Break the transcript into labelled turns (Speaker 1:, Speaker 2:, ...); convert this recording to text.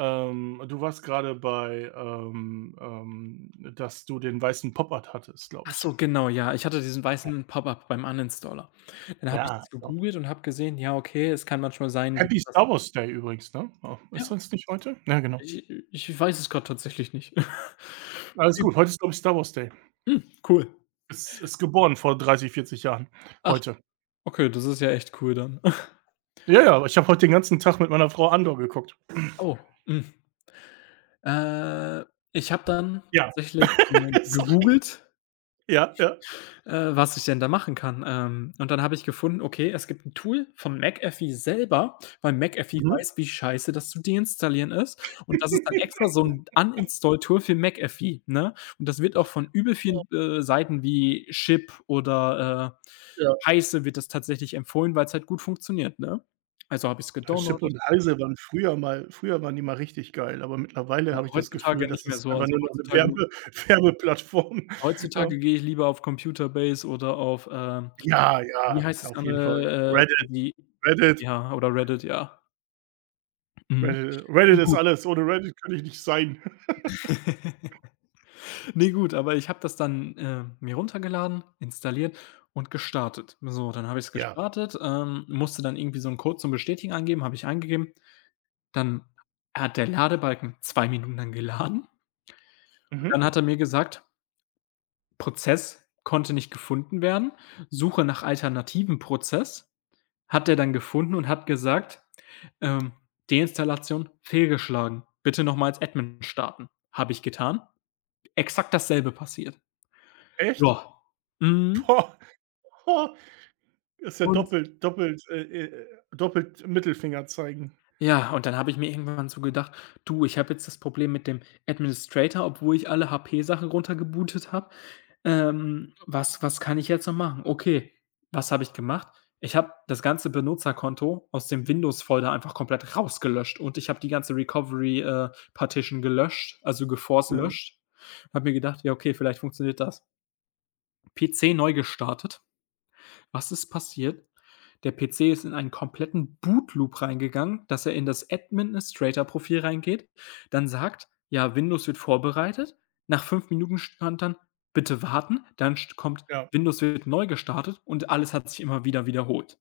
Speaker 1: Ähm, du warst grade bei, ähm ähm, dass du den weißen Pop-Up hattest,
Speaker 2: Ach
Speaker 1: glaube ich.
Speaker 2: so, genau, ja. Ich hatte diesen
Speaker 1: Ja.
Speaker 2: weißen Pop-up beim Uninstaller. Dann habe ich
Speaker 1: Ja,
Speaker 2: das
Speaker 1: oh.
Speaker 2: gegoogelt und habe gesehen, ja, okay, es kann manchmal sein, dass
Speaker 1: Happy
Speaker 2: das
Speaker 1: Star Wars Day übrigens, ne? Äh,
Speaker 2: Ja.
Speaker 1: ist das nicht heute? Ja, genau.
Speaker 2: Ich äh, ich weiß es grade tatsächlich nicht.
Speaker 1: Alles
Speaker 2: [unintelligible]
Speaker 1: gut. Heute ist, glaube ich, Star Wars Day.
Speaker 2: Mm, cool.
Speaker 1: Ist ist geboren vor 30, 40 Jahren
Speaker 2: Ach,
Speaker 1: heute.
Speaker 2: okay, das ist ja echt cool dann.
Speaker 1: Ja, ja, aber ich habe heute den ganzen Tag mit meiner Frau „Andor“ geguckt.
Speaker 2: Oh, mm. Äh, ich habe dann
Speaker 1: Ja.
Speaker 2: tatsächlich mal
Speaker 1: Sorry.
Speaker 2: gegoogelt,
Speaker 1: Ja, ja.
Speaker 2: äh, was ich denn da machen kann. Ähm, und dann habe ich gefunden, okay, es gibt 'n Tool vom McAfee selber, weil McAfee
Speaker 1: Mhm.
Speaker 2: weiß, wie scheiße das zu deinstallieren ist. Und das ist dann extra so 'n Uninstall Tool für McAfee, ne? Und das wird auch von übel vielen, äh,
Speaker 1: [unintelligible]
Speaker 2: Seiten wie Chip oder, äh,
Speaker 1: Ja.
Speaker 2: Heise wird das tatsächlich empfohlen, weil's halt gut funktioniert, ne? Also, habe ich's
Speaker 1: Ja, Chip
Speaker 2: gedownloadet
Speaker 1: und Heise waren früher mal früher waren die mal richtig geil, aber mittlerweile
Speaker 2: Ja,
Speaker 1: habe ich das
Speaker 2: heutzutage
Speaker 1: Gefühl,
Speaker 2: nicht
Speaker 1: das
Speaker 2: mehr
Speaker 1: ist
Speaker 2: so.
Speaker 1: einfach
Speaker 2: Also,
Speaker 1: nur noch 'ne
Speaker 2: heutzutage
Speaker 1: Werbe Werbeplattform, ja.
Speaker 2: heutzutage gehe ich lieber auf Computerbase oder auf, äh
Speaker 1: Ja,
Speaker 2: wie
Speaker 1: ja,
Speaker 2: heißt das
Speaker 1: auf jeden Fall.
Speaker 2: andere, äh,
Speaker 1: Reddit.
Speaker 2: wie
Speaker 1: Reddit.
Speaker 2: ja, oder Reddit, ja.
Speaker 1: Äh,
Speaker 2: Mhm. Ne,
Speaker 1: Reddit ist
Speaker 2: gut
Speaker 1: alles, ohne Reddit könnte ich nicht sein.
Speaker 2: Ne, gut, aber ich habe das dann, äh, mir runtergeladen, installiert und gestartet. So, dann habe ich's
Speaker 1: Ja.
Speaker 2: gestartet, ähm, musste dann irgendwie so 'nen Code zum Bestätigen angeben, habe ich eingegeben. Dann hat der Ladebalken 2 Minuten lang geladen. Und dann
Speaker 1: Mhm.
Speaker 2: hat er mir gesagt Prozess konnte nicht gefunden werden, suche nach alternativem Prozess. Hat er dann gefunden und hat gesagt, ähm: „Deinstallation fehlgeschlagen. Bitte noch mal als Admin starten.“ Habe ich getan. Exakt dasselbe passiert.
Speaker 1: Echt?
Speaker 2: Ja. Mhm.
Speaker 1: Oh. Ist ja
Speaker 2: Und
Speaker 1: doppelt doppelt äh äh, doppelt Mittelfinger zeigen.
Speaker 2: Ja, und dann habe ich mir irgendwann so gedacht: „Du, ich habe jetzt das Problem mit dem Administrator, obwohl ich alle HP Sachen runtergebootet habe. Ähm, was was kann ich jetzt noch machen?" Okay, was habe ich gemacht? Ich habe das ganze Benutzerkonto aus dem Windows Folder einfach komplett rausgelöscht und ich habe die ganze Recovery, äh, Partition gelöscht, also geforced
Speaker 1: Mhm.
Speaker 2: löscht. Habe mir gedacht: „Ja okay, vielleicht funktioniert das.“ PC neu gestartet. Was ist passiert? Der PC ist in einen kompletten Bootloop reingegangen, dass er in das Administrator Profil reingeht. Dann sagt: „Ja, Windows wird vorbereitet.“ Nach 5 Minuten stand dann: „Bitte warten“, dann st kommt:
Speaker 1: Ja.
Speaker 2: „Windows wird neu gestartet“, und alles hat sich immer wieder wiederholt.